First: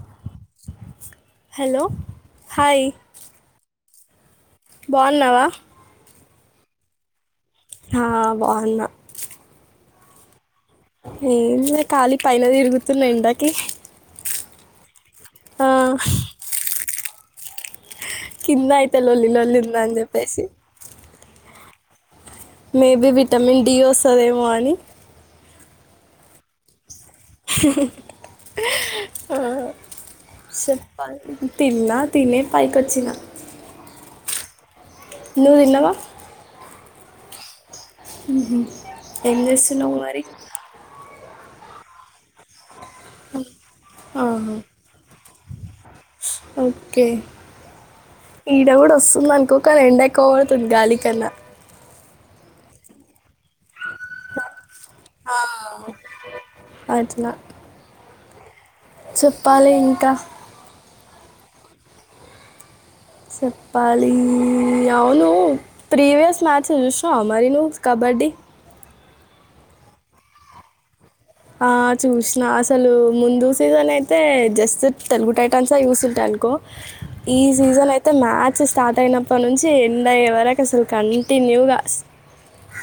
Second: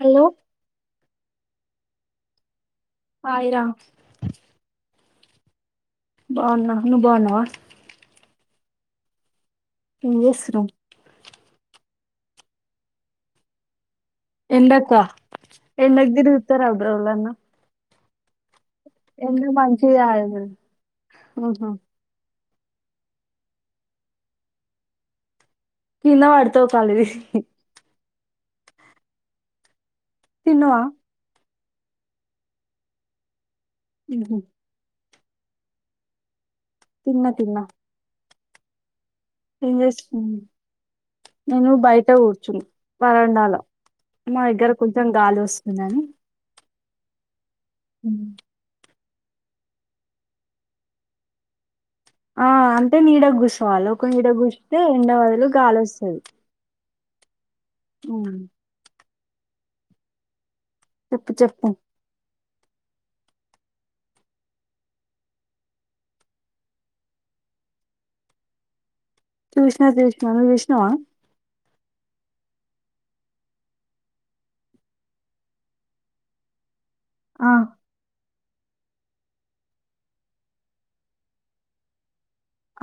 Hello hello hi hi రా బాగున్నావా బావున నువు బావునవా ఆ బావున్న ఏం జెసున్నావ్ ఏం లే ఖాళీ పైన తిరుగుతున్నా ఎండకి ఎంట అక్క ఆ, ఎండాక్ తిరుగుతర్ [unintelligible] కింద అయితే లొల్లిలోల్లింద అని కాదు చెప్పేసి ఆహా మేబి విటమిన్ డి వస్తాడేమో అని కింద పాడతావ్ కళ్ళు తిరిగి ఆ తిన్నవా సప్పల్ తిన్నా తినే పైకివచ్చిన ఉహ నువ్ తినవా తిన్నా తిన్నా ఉహు ఏం చేస్తున్నావ్ మరి నేను బయట కూర్చును వరండాలో మా ఆహా, దగ్గర కొంచెం గాలి వస్తు ఉ ఓకే ఉమ్. ఈడ కూడా వస్తు మనకోక ర ఎండెక్కవ గొడుతుంది గాలి కన్నా ఆ అంటే నీడగుస్సోవాలి ఒక నీడ ఏ ఎండ ఆ, బదులు గాలోస్సది అట్లా అఉ చెప్పాలి ఇంకా చెప్పు చెప్పు చెప్పాలి అవును ప్రీవియస్ మ్యాచ్ చూశినవా మరి నువ్వు కబడ్డీ చూష్ణ చూష్ణ నువజూష్ణవ ఆ చూసినా అసలు ముందు సీజన్ అయితే జస్ట్ తెలుగు టైటాన్స్ జస్సంటనుకో ఈ ఆ సీజన్ అయితే మ్యా చ్ స్టార్ట్ అయినప్ప నుంచి ఎండయ్యే వరకు అసలు కంటిన్యూగా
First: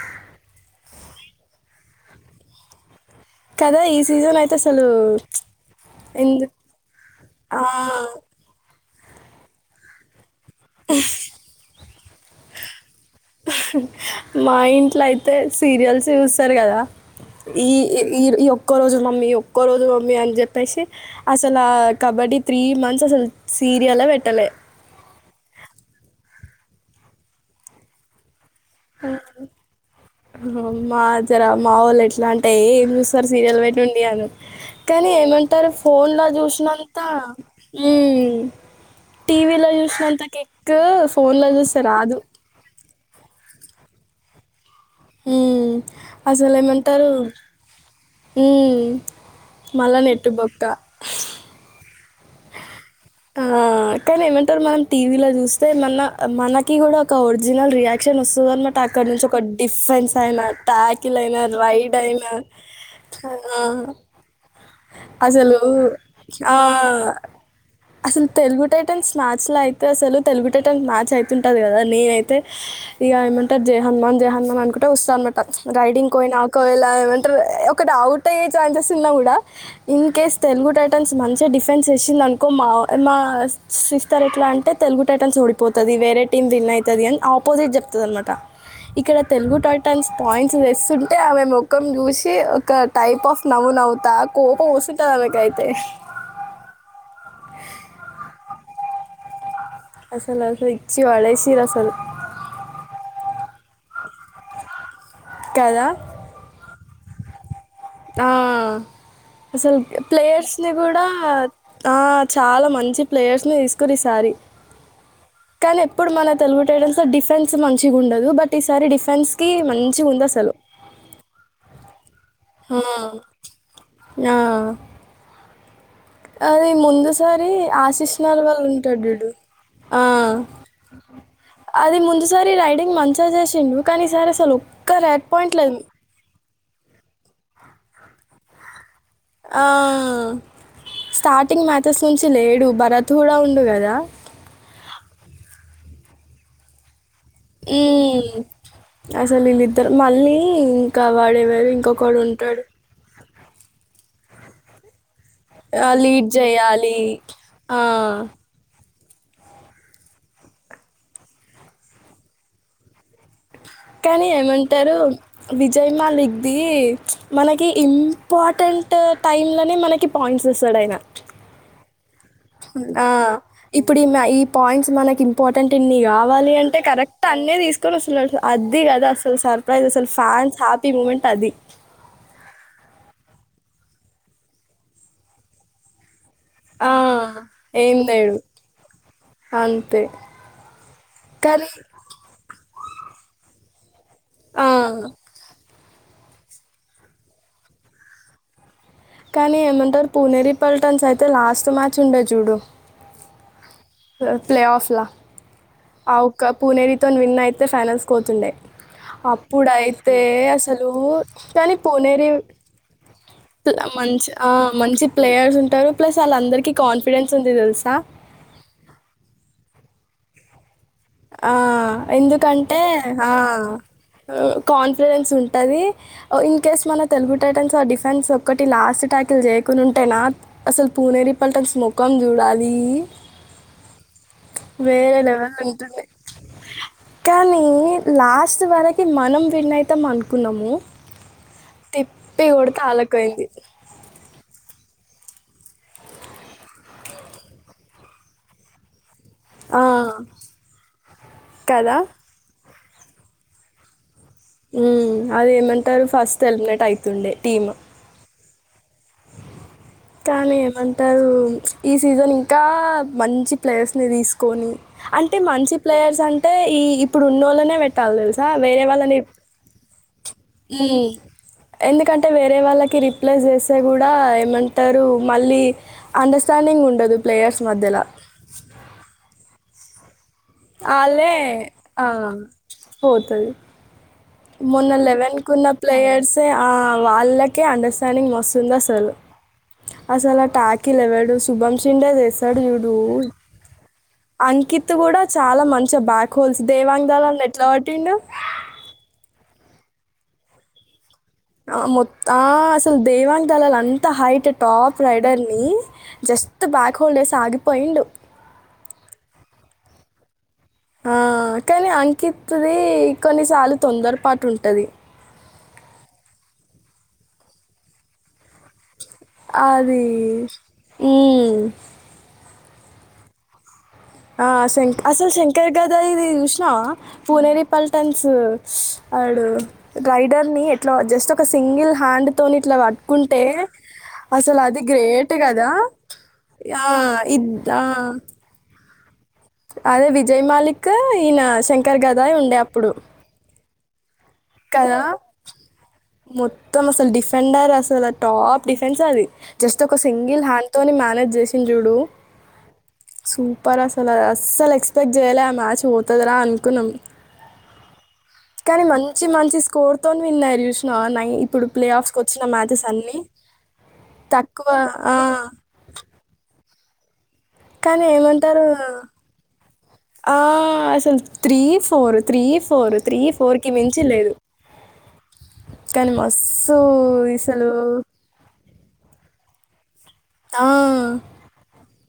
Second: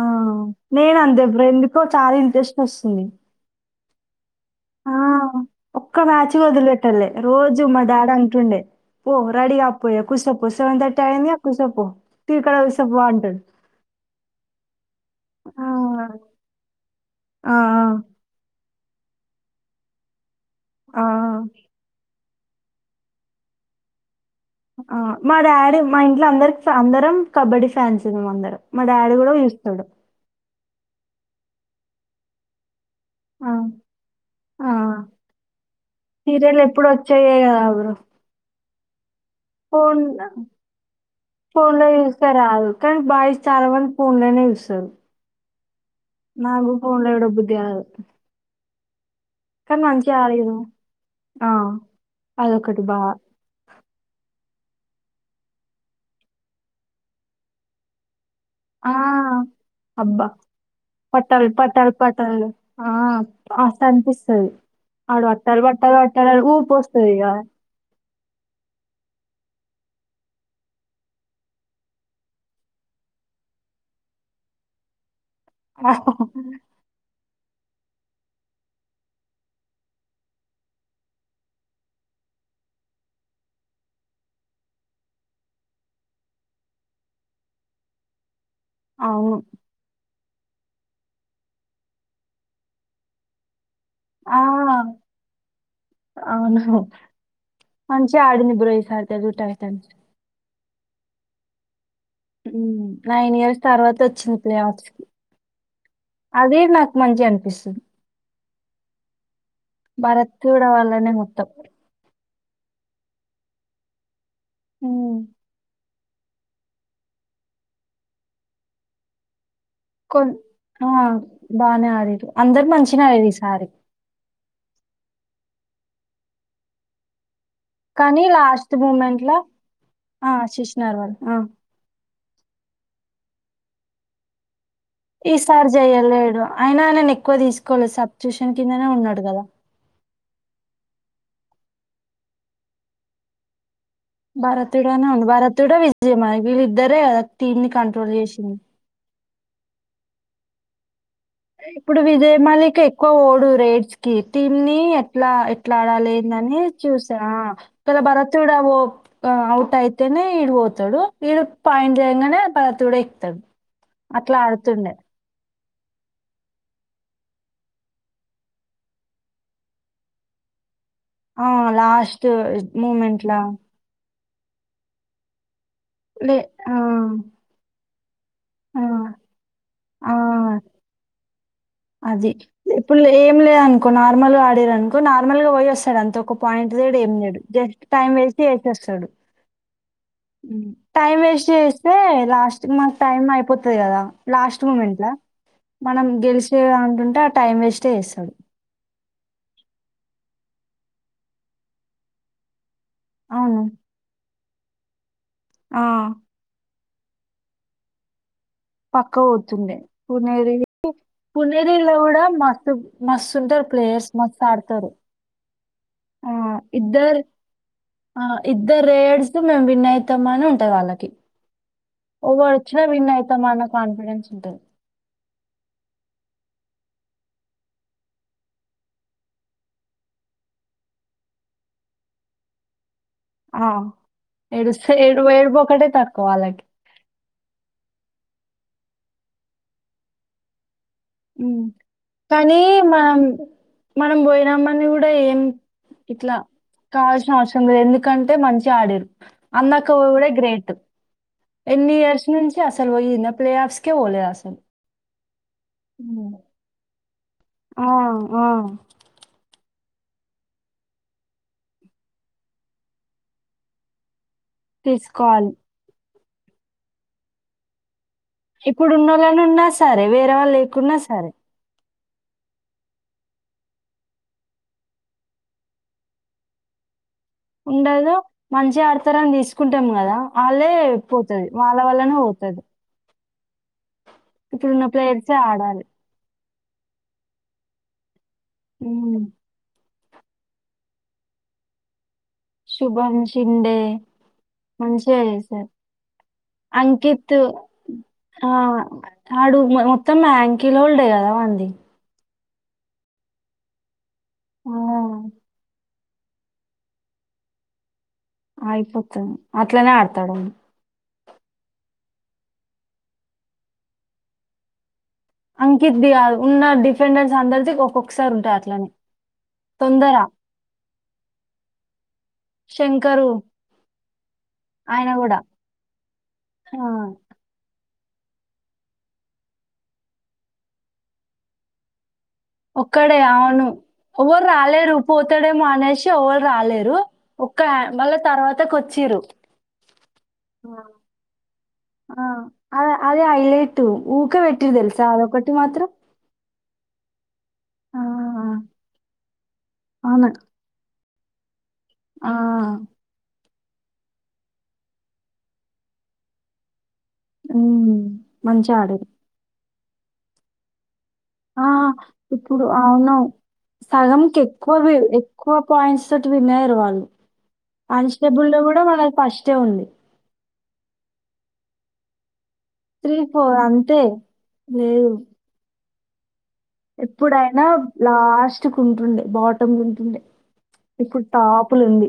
ఆ నేను అంతబర ఎందుకో చాలా ఇంట్రెస్ట్ వస్తుంది కదా ఈ సీజన్ అయితే అసలు ఆ ఒక్క మ్యాచ్ ఎందు వదిలి పెట్టాలే రోజు మా డాడంటుండే పో రెడీగాపోయకుసో కుస అంత టయింది ఆ కుసపొ తీకాడ వేస్తే బాగుంటాడు మా ఇంట్లో అయితే ఆ, సీరియల్స్ జూస్తారు గదా ఆ, ఈయ ఒక్కరోజు మమ్మి ఒక్కరోజు మమ్మీ అని చెప్పి ప్పేసి ఆ, అసలు కబడ్డీ త్రీ మంత్స్ అసలు సీరియలే పెట్టలే ఆ మా డాడీ మా ఇంట్లో అందరి అందరం కబడ్డీ ఫ్యాన్స్ మము అందరం మా డాడీ గూడా జూస్తడు మాజరా మావోల్లెట్లంటే సారి ఆ, సీరియల్ బయట్ ఉండి అని ఆ. కానీ ఏమంటారు ఫోన్ లో సీరియల్ ఎప్పుడు చూసినంత వచ్చాయే కదా బ్రో ఈ టీవీ లో ఫోన్ జూసినంత కిక్ ఫోన్ లో జూస్తే రాదు కానీ బాయ్స్ చాల మంది ఫోన్లే నే ఉమ్, అసలు ఏమంటారు లో ఉమ్ కాని మళ్ళా నెట్టు మంచిదు బొక్క ఆ అద ఆ కనీ మ మనం టీవీలో జూస్తే మన మనకి కూడా ఒక ఒరిజినల్ రియాక్షన్ వస్తు చూదనమాట అక్కడ నుంచి ఆ ఒక డిఫెన్స్ అబ్బా అయిన టాకిల్ అయినా పట్టాలు పట్టాలు రైడ్ అయినా పట్టాలు ఆ అ అసలు వాట్టారు వాట్టారు వాట్ట ఊ ఆ! ప వస్తగా అసలు తెలుగు టైటెన్స్ మ్యాచ్ లో అయితే అసలు తెలుగు టైటన్స్ మ్యాచ్ అయితుంటుది కదా నేన అయితే ఇక ఏమంటారు జయ హనుమాన్ జై హనుమాన్ అనుకుంటే వస్తా అనమాట రైడింగ్ కోయినాకలావ ఒక డౌట్ అయ్యే ఛాన్సెస్ ఉన్నా కూడా ఇన్ కేస్ తెలుగు టైటన్స్ మంచిగా డిఫెన్స్ వచ్చింది అనుకో మా మా సిస్తర్ ఎట్లా అంటే తెలుగు టైటన్స్ ఓడిపోతుంది వేరే టీమ్ విన్ అవుతుంది అని ఆపోజిట్ చెప్తుంది అనమాట ఇక్కడ అవును తెలుగు టైటాన్స్ పాయింట్స్ తెస్తుంటే ఆమె ముఖం చూసి ఒక టైప్ ఆఫ్ నవ్వు నవ్తా ఆ కో ఉసత అకాయితే మంచి ఆడింది పోయినసారి తెలుగు టైటాన్స్ అసలు అసలు ఇచ్చి పడేసిండ్రు అసలు నైన్ ఇయర్స్ తర్వాత వచ్చింది ప్లే ఆర్ట్స్ కి కదా అదే నాకు మంచి అనిపిస్తుంది ఆా అసలు భారత్ ప్లేయర్స్ ని కూడా వాళ్ళనే మొత్తం ఆ చాలా మంచి ప్లేయర్స్ ని తీసుకుని ఈసారి హు కానీ ఎప్పుడు మన తెలుగు టైటాన్స్ సో డిఫెన్స్ మంచిగా ఉండదు బట్ ఈసారి డిఫెన్స్ కొన్ బానే ఆరి అందరు ఆ, మంచిినది ఈ సారి ఆ. అది ముందు సార్ కానీ ఆశీష్నాల వాళ్ళు లాస్ట్ ఉంటాడు మూమెంట్ చూడు ల ఆ శిశునార్ వాళ్ళు ఆ అది ముందు సరే రైడింగ్ మంచిగా చేసిం కానీ సార్ అసలు రెడ్ పాయింట్ ఈసారి లేదు చెయ్యలేడు అయినన ఎక్వ తీకోవి సబ్ ట్యూషన్ కిందనే ఉన్నాడు గదా! ఆ స్టార్టింగ్ మ్యాథస్ నుంచి లేడు భరత్ కూడా ఉండు కదా భార తీడానా ఉంది భారత్తడా విజయమైన ఇలుద్దరే టీమ్ ని కంట్రోల్ మ్మ్. చేసింది అసలు వీళ్ళిద్దరు మళ్ళీ వాడేవారు ఇప్పుడు ఇంకొకడు ఉంటాడు విదేయమళకి ఎక్కువ ఓ రేడ్స్ క టీమ్ని ఎ ఎట్లా ఎట్లా లీడ్ ఆడాలేందని చేయాలి చూసా ఆ, ఇలా భరతుడా ఓ అవుట్ అయితేనే ఈడు పోతాడు ఈడు పాయింట్ చేయగానే భరత కూడా ఎక్కుతాడు కానీ అట్లా ఆడుతుండే. ఏమంటారు విజయ్ మాలిక్ది మనకి ఇంపార్టెంట్ టైంలోనే మనకి పాయింట్స్ వస్తాడు ఆయన ఆ లాస్ట్ ఆ మూమెంట్‌ల ఇప్పుడు ఈమే ఆ ఈ పాయింట్స్ మనకి ఇంపా ర్టెంటన్నై లే కావాలి ఆ! అంటే కరెక్ట్ అన్నే తీసు నిద్రొస్తుంది తెల్సా అది ఆ! కదా అసలు సర్ప్రైజ్ అసలు ఆ! ఫ్యాన్స్ హ్యాపీ మూమెంట్ అది అది. ఇప్పుడు లేం లేదు అనుకో నార్మల్ అడిర్రనుకో నార్మల్ గా పోయి వస్తాడు అంత ఒక పాయింట్ ఆ! తేడు ఏం తేడు జస్ట్ ఏం టైం లేడు వేస్ట్ చేసి వస్తడు అంతే. టై కానీ ఎసే లాస్ మకు టైమ్ అయిపోతుంది కదా లాస్ట్ ఆ! ముమెంట్ మనం గెలిచే అంటుంటే ఆ టైం వేస్టే చేస్తాడు కానీ ఏమంటారు పూనేరి పల్టన్స్ అయితే లాస్ట్ మ్యాచ్ ఉండే చూడు అవును ప్లే ఆఫ్లా ఆ! కా పూనేరి తను విన్ అయితే ఫైనాన్స్ పోతుండే పక్కా పోతుండే. అప్పుడయితే పునేరి అసలు కానీ పునేరిలో కూడా పోనేరి మస్తు మస్తుంటారు ప్లేయర్స్. మంచి మస్తు ఆడతారు. మంచి ప్లేయర్స్ ఉంటా టరు ప్లస్ ఆ! వాళ్ళందరికీ కాన్ఫిడెన్స్ ఉంది తెలుసా ప్ర్రేడ్స్ మేము విన్యితామని ఉంటాయి వాళ్ళకి ఆ ఎందుకంటే ఎవడొచ్చినా విన్ ఆ అయితాం అన్న కాన్ఫిడెన్స్ ఉంటది. కాన్ఫిడెన్స్ ఉంటది ఇంకా ఇకేస్ మన తెలుగు టైటన్స్ ఆ డిఫెన్స్ ఒక్కటి లాస్ట్ ట్యాకిల్ చేయకుని ఉంటేనా అసలు పూనేరి పల్టన్స్ ముఖం చూడాలి ఆ ఏడుస్త వేరే ఎడు ఎ లెవెల్ కానీ లాస్ట్ వర కి మనం విన్ అయితాం అనుకున్నాము తిప్పి కానీ కొడితే మనం ఆళ్ళకైంది. మనం పోయినామ కాని కూడా ఏం ఇట్లా కావాల్సిన అవసరం లేదు ఎందుకంటే మంచిగా ఆడిర్ ఆ! అందాక్క కూడ గ్రేట్ ఎన్ని కదా! ఇయర్స్ నుంచి ఏ అసలు వయినా ప్లే ఆఫ్స్ కే పోలే అస ఉమ్ అది ఏమంటారు ఫస్ట్ ఎలిమినేట్ అయితుండే టీమ్ ఆ, ఆ కానీ ఏమంటారు ఈ సీజన్ ఇంకా మంచి ప్లేయర్స్ ని తీస్ అంటే తీసుకోవాలి మంచి ప్లేయర్స్ అన్ అంటే ఈ ఇప్పుడు ఉన్నోళ్ళనే వెట్ ఇప్పుడు ఉన్న వాళ్ళని ఉన్నా సరే వేరే వాళు లేకున్నా మ్మ్. సరే ఎందుకంటే వేరే వాళ్ళకి రిప్లై చేస్తే కూడా ఏమంటారు మళ్ళీ అండర్స్టాండింగ్ ఉండదు ప్లేయర్స్ మధ్యలో ఉండదు మంచి ఆడతరాని తీసు కుంటాం కదా వాళ్ళే వాళ్ళే పోతది వాళ్ళ వల్లనే పోతది తది మొన్న లెవెన్ ఏ కున్న ఆడాలి ప్లేయర్స్ ఆ వాళ్ళకే అండర్స్టాండింగ్ స్తుంద అసలు ఉమ్. అసలు టాకిీలు ఎవడు శుభంషిండే చేస్ డు చూడు శుభం షిండే అంకిత్ మంచిగా కూడా చాలా చేశారు మంచిగా బ్యాక్ హోల్స్ దేవాంగ్ అంకిత్ దళన్న ఎట్లా పట్టిండు ఆ, ఆడు మొత్తం యాంకిల్ హోల్డే కదా వాంది ఆ మొ ఆ అసలు దేవాంగ్ దలాల అన్ ఇంత హైట్ ఆ, టాప్ రైడర్ ని జస్ట్ బ్యాక్ హోల్డర్స్ ఆగిపోయిండు అయిపోతుంది అట్లనే ఆడతాడు ఆ కానీ అంకిత్ ది కొన్నిసార్లు తొందర పాటు ఉంటది అంకిత్ ది కాదు ఉన్న డిఫెండర్స్ అందరిది ఒక్కొక్కసారి ఉంటారు అది ఈ శంకరు ఆ శంక్ ఆయన అసలు కూడా శంకర గదరిది ఆ, చూసినావా పునేరి పల్ టెన్సెస్ అడ్ రైడర్ ని ఎట్లా జస్ట్ ఒక సింగిల్ హ్యాండ్ ఒక్కడే అవును ఎవరు అసలు అది రాలేరు గ్రేట్ పోతడేమో గదా! అనేసి ఎవరు ఆ! రాలేరు ఒక్క ఇద్ ఆ! మళ్ళ తర్వాత కొ చిరు అదే విజయ్ మాలిక్ ఈయన శంకర్ గదాయ ఉండే అప్పుడు త ఊక పెట్టిర్దల్ తెలుసా అది ఒకటి మాత్ర త్తము అసలు డిఫ ఫెండర్ అసలు టాప్ డిఫెన్స్ అది జస్ట్ ఒక అవును సింగల్ హ్యాండ్ తో మేనేజ్ ఇంజుడు ఆ సూ పర్ అసలు అస్సలు ఎక్స్పెక్ట్ చేయ్యాలి ఆ మ్యాచ్ పోతదిర అనుకున్నాం హ్మ్మ్ కానీ మంచి మంచి కోర్ తోని ఎల్లుస్షన్ ఆ ఇప్పుడు అవును అన్నీ సగంకి తక్కువ ఎక్కువ ఆ! ఎక్కువ పాయింట్స్ తోటి వినారు వాళ్ళు అవును కానీ కానిస్టేబుల్ లో ఏమంటారు కూడా మనకు ఫస్టే ఉంది సలు three four three three four అంతే లేదు కనిమ ఎప్పుడైనా లాస్ట్ మచ్చుకుంటుండే బాటమ్ ఉంటుండే ఆ! ఇప్పుడు టాప్లో ఉంది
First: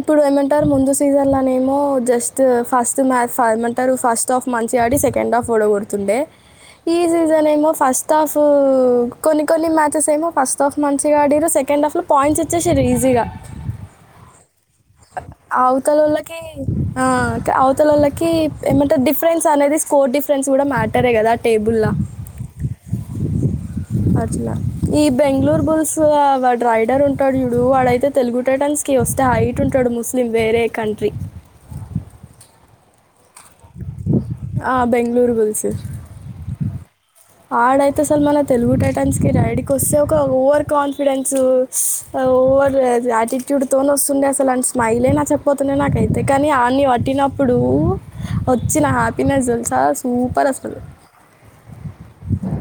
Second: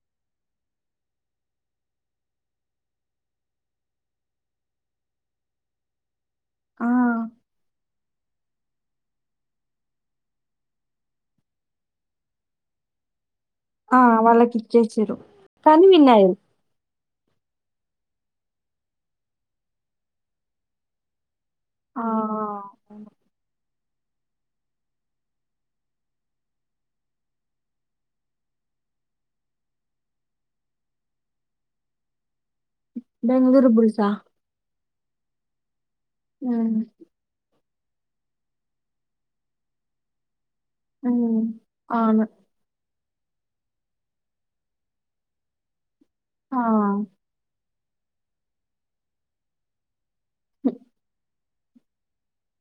ఇప్పుడు ఏమంటారు ముందు సీజన్లోనే ఏమో జస్ట్ ఫస్ట్ మ్యాచ్ ఏమంటారు ఫస్ట్ హాఫ్ మంచిగా ఆడి సెకండ్ హాఫ్ ఓడకూడుతుండే ఆ! ఈ సీజన్ ఏమో ఫస్ట్ హాఫ్ కొన్ని కొన్ని మ్యాచెస్ ఏమో ఫస్ట్ హాఫ్ మంచిగా ఆడిరు సెకండ్ హాఫ్లో పాయింట్స్ ఇచ్చేసారు ఈజీగా ఆ వాళ్ళకి అవుతకి అవుతలోళ్ళకి ఏమంటే డిఫరెన్స్ అనేది స్కోర్ డిఫరెన్స్ కూడా మ్యాటర్ ఏ కదా టేబుల్లా ఆ! అవును. అట్నా ఈ బెంగళూరు బుల్స్ వాడు రైడర్ ఉంటాడు ఇడు వాడైతే తెలుగు టటన్స్ కి వస్తే హైట్ ఉంటాడు ముస్లిం వేరే కంట్రీ బెంగళూరు బుల్సా బెంగళూరు బుల్స్ ఆ ఆడ అైతే అసలు మన తెలుగు టైటన్స్ కి రైడ్కి వస్తే ఒక ఓర్ కాన్ఫిడెన్సు హ్మ్. అవును. ఓవర్ ది ఆటిట్యూడ్ తోనే వస్తుండే అసలు అ స్మైలే నాచకపోతుండే నాకైతే అంతేకాని ఆ! ఆన్ని పట్టినప్పుడు వచ్చిన హ్యాపీినెస్ తెలుసా సూపర్ హ్మ్. అసలు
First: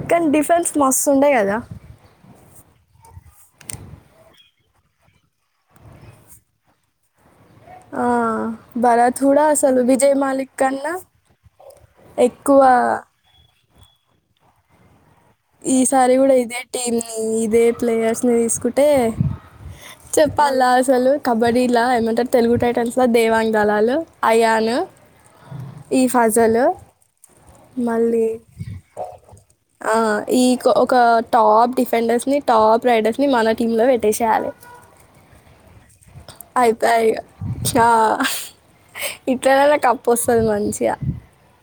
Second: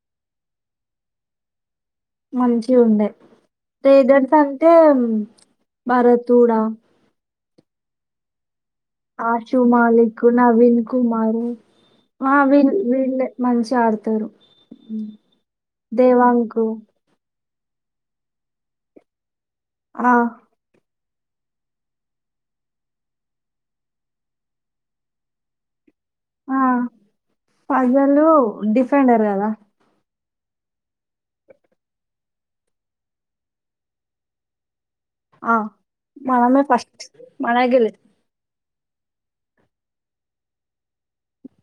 కానీ డిఫెన్స్ మస్తు ఉండే కదా మంచిగా ఉండే రేదర్స్ అంటే భరత్డా ఆ భరత్ కూడా ఆశు అసలు విజయ్ మాలిక్ నవీన్ కన్నా కుమారు ఆ ఎక్కువ వీళ్ళ వీళ్ళే మష చాడతారు ఈ సారి కూడా ఇదే టీమ్ ఇదే ప్లేయర్స్ని తీసుకుంటే ఆ చెప్పాలసలు కబడ్డీలో ఏమంటారు తెలుగు టైటస్లో దేవాంగ్ దళాలు అయాన్ ఈ ఆ ఫజలు మళ్ళీ పజలు డిఫెండర్ కదా ఆ ఈ ఒక టాప్ డిఫెండర్స్ ని టాప్ రైడర్స్ ని మన టీమ్ లో పెట్టేసేయాలి ఆ మనమే ఫస్ట్ మన గెల్లి ఇట్లనన్నా కప్పొస్తది మంచిగా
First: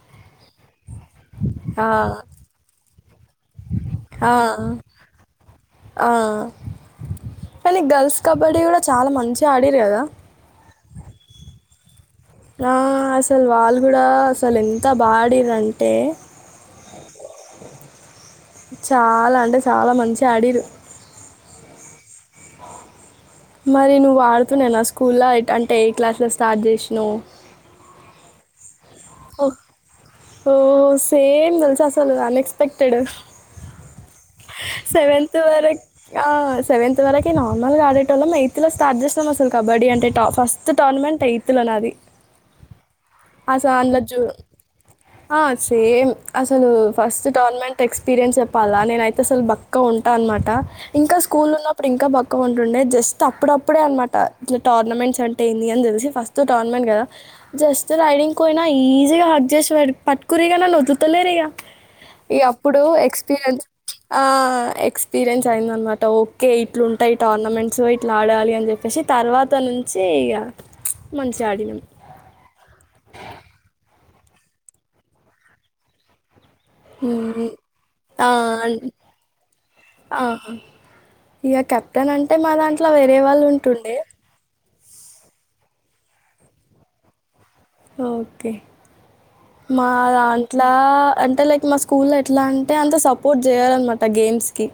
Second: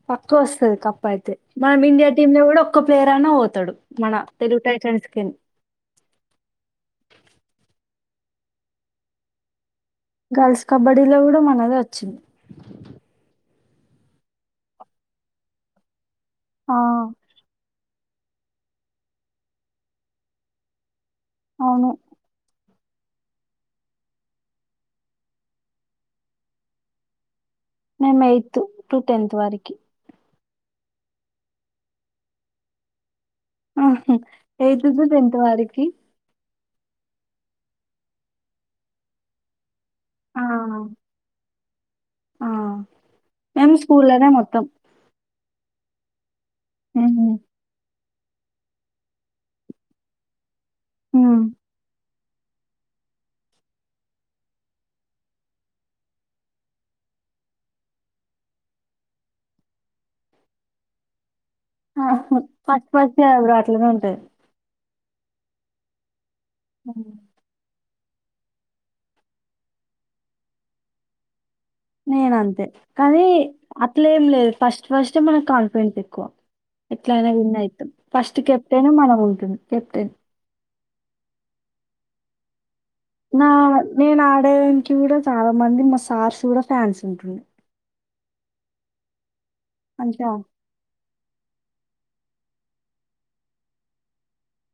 పక్కు వొస్తది కప్ ప్పుయితే మనం ఆ, ఇండియా టీమ్ లో గూడా ఒక్క ప్లేయర్ అయినా పోతాడు మన ఆ, తెలుగు టైటన్స్ కెన్ ఆ. కానీ గర్ల్స్ కబడ్డీ గూడా చాలా మంచి ఆ గర్ల్స్ కబడ్డీలో గూడా మనదే వచ్ చిన్ ఆ అసలు వాళ్లు గూడా అసలు ఎంత బాడిర్రు అంటే ఆ చాలా అంటే చాలా మంచి ఆడిరు అవును మరి నువ్వు ఆడుతున్నేనా స్కూల్లో అంటే ఏ క్లాస్ లో స్టార్ట్ జేసినవ్ నిమ్ ఎయితు టు టెన్త్ వరికి ఓ సేమ్ దెలుసా అసలు unexpected eighth to seventh tenth వర వరకి ఆ సెవెన్త్ వరకి నార్మల్ గా ఆడేటోళ్ళం ఎయిత్ లో స్టార్ట్ జేసినం అసలు కబడ్డీ అ ట ఆ ఫస్ట్ టోర్నమెంట్ ఎయి తుల నాది ఆ అస మేము అన్ల జు స్కూల్లోనే మొత్తం ఆ సేమ్ అసలు ఉహూ. ఫస్ట్ టోర్నమెంట్ ఎక్స్ పిరెన్స్ చెప్పాలా నేన అయితే అసలు బక్క ఉంటా అనమాట ఇంకా హ్మ్. స్కూల్ ఉన్నప్పుడు ఇంకా భక్ క ఉంటుండె జస్ట్ అప్పుడప్పుడే అనమాట ఇట్ల టోర్నమెంట్స్ అంటే ఏంది అని తెలిసి ఫస్ట్ టోర్నమెంట్ కదా జస్ రైడింగ్ కోయినా ఈజీగా హగ్ జేసి పట్టుకుర్రిగా నన్నోదళ్తా లేరిగా ఈ అప్పుడు ఫస్ట్ ఫస్ట్ బ్రో ఎక్స్పీరియన్స్ అట్లనే ఉంటది. ఆ ఎక్స్ ఎక్పీరిన్స్ అయిందనమాట ఒ కే ఇట్లుంటాయి టోర్నమెంట్స్ ఇట్లా ఆడాలి అని చెప్పేసి తర్వాత నుంచి ఇగ మంచి నేనంతే కానీ అట్లే ఏం లేదు ఫస్ట్ ఫస్ట్ మనకి కాన్ఫిడెన్స్ ఎక్కువ ఎట్లైన హ్మ్. విన్ అయితాం ఆ! ఫస్ట్ అన్ కెప్టెన్ మనం ఉంటుంది కెప్టెన్ ఆ! ఇగ కెప్టెన్ అంటే మా దాంట్లో వేరే వాళ్ళు నా ఉంటుండే నేను ఆడే ఈడ చాలా మంది మా సార్స్ కూడా ఫ్యాన్స్ ఉంట్రు ఆ ఓకే మా మంచిగా దాంట్లా అంటే లైక్ మా స్కూల్లో ఎట్లా అంటే అంత సపోర్ట్ చేయారన్నమాట గేమ్స్ కి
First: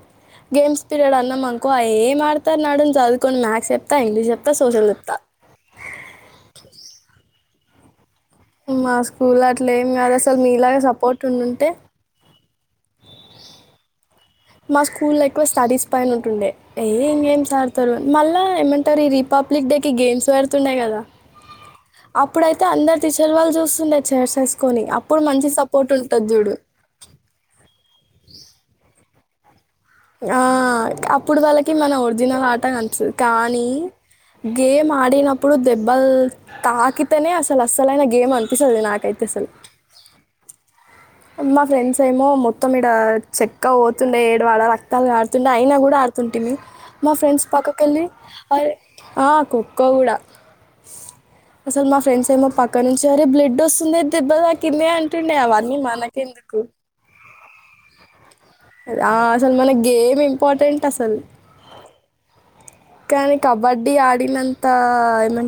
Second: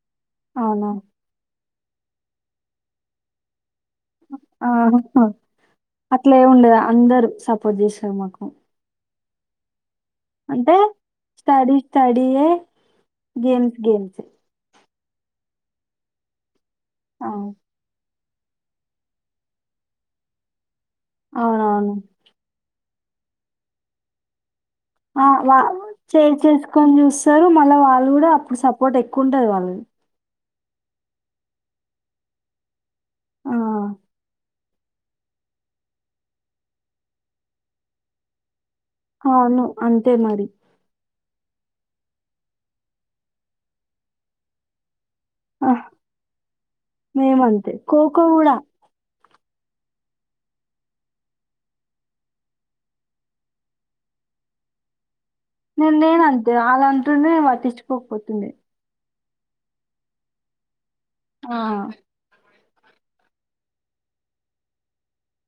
గేమ్స్ అవునా? పీరియడ్ అన్నమనుకో కో ఏం ఆడతారు నడున్ చదువుకొని మాక్స్ ఆహ అట్లెం ఉండదు అందరు సపోర్ట్ చేస్తరు మాకు మా సు స్కూల అట్లేం అంటే స్టడీ స్టడీయే గేమ్స్ గేమ్స్ ఏ మా స్కూల్ల ఎక్కువ స్టడీస్ పైన ఉంటుండే ఏ ఏమ్ అవును. గేమ్స్ ఆడ్తరు మళ్ళా ఏమంటరు ఈ రిపబ్లిక్ డే కి గేమ్స్ పెడుతుండే కదా అవునవును తే అందరు టీచర్ వాళ్లు చూస్తుండే చేర్సెస్ ఆ వా చేర్స్ ఏసుకొని చూస్తరు మళ్ళా వాళ్లు కూడా అప్పుడు సపోర్ట్ ఎక్ ఉంటది వాళ్లది ఆ అప్పుడు వాళ్ల కి మన ఒరిజినల్ ఆట కనిపిస్తది ఆ! కానీ గేమ్ ఆడినప్పుడు దెబ్బల్ తాకితేనే అసలు అస్సలైన గేమ్ అన్ అవును అంతే మరి మా ఫ్రెండ్స్ ఏమో మొత్తం ఈడ చెక్క పోతుండే ఏడవాడ రక్తాలు కారుతుండే అయినా ఆహ్! గుడా ఆడుతుంటిమి మా ఫ్రెండ్స్ మేమంతే. పక్కకెళ్లి ఖోఖో కూడా అరే ఆ కోకో గుడా అసలు మా ఫ్రెండ్స్ ఏమో పక్క నుంచి అరే బ్లడ్ వస్తుందే దెబ్బ తాకిందే అంటుండే అవన్నీ నేను మనకి నేనంతే ఆళ్ళంటుండే నేను పట్టించుకోకపోతుండే ఆ అసలు మనక్ గేమ్ ఇంపార్టెంట్ అసలు ఆ కానీ కబడ్డీ ఆడినంతా ఏమం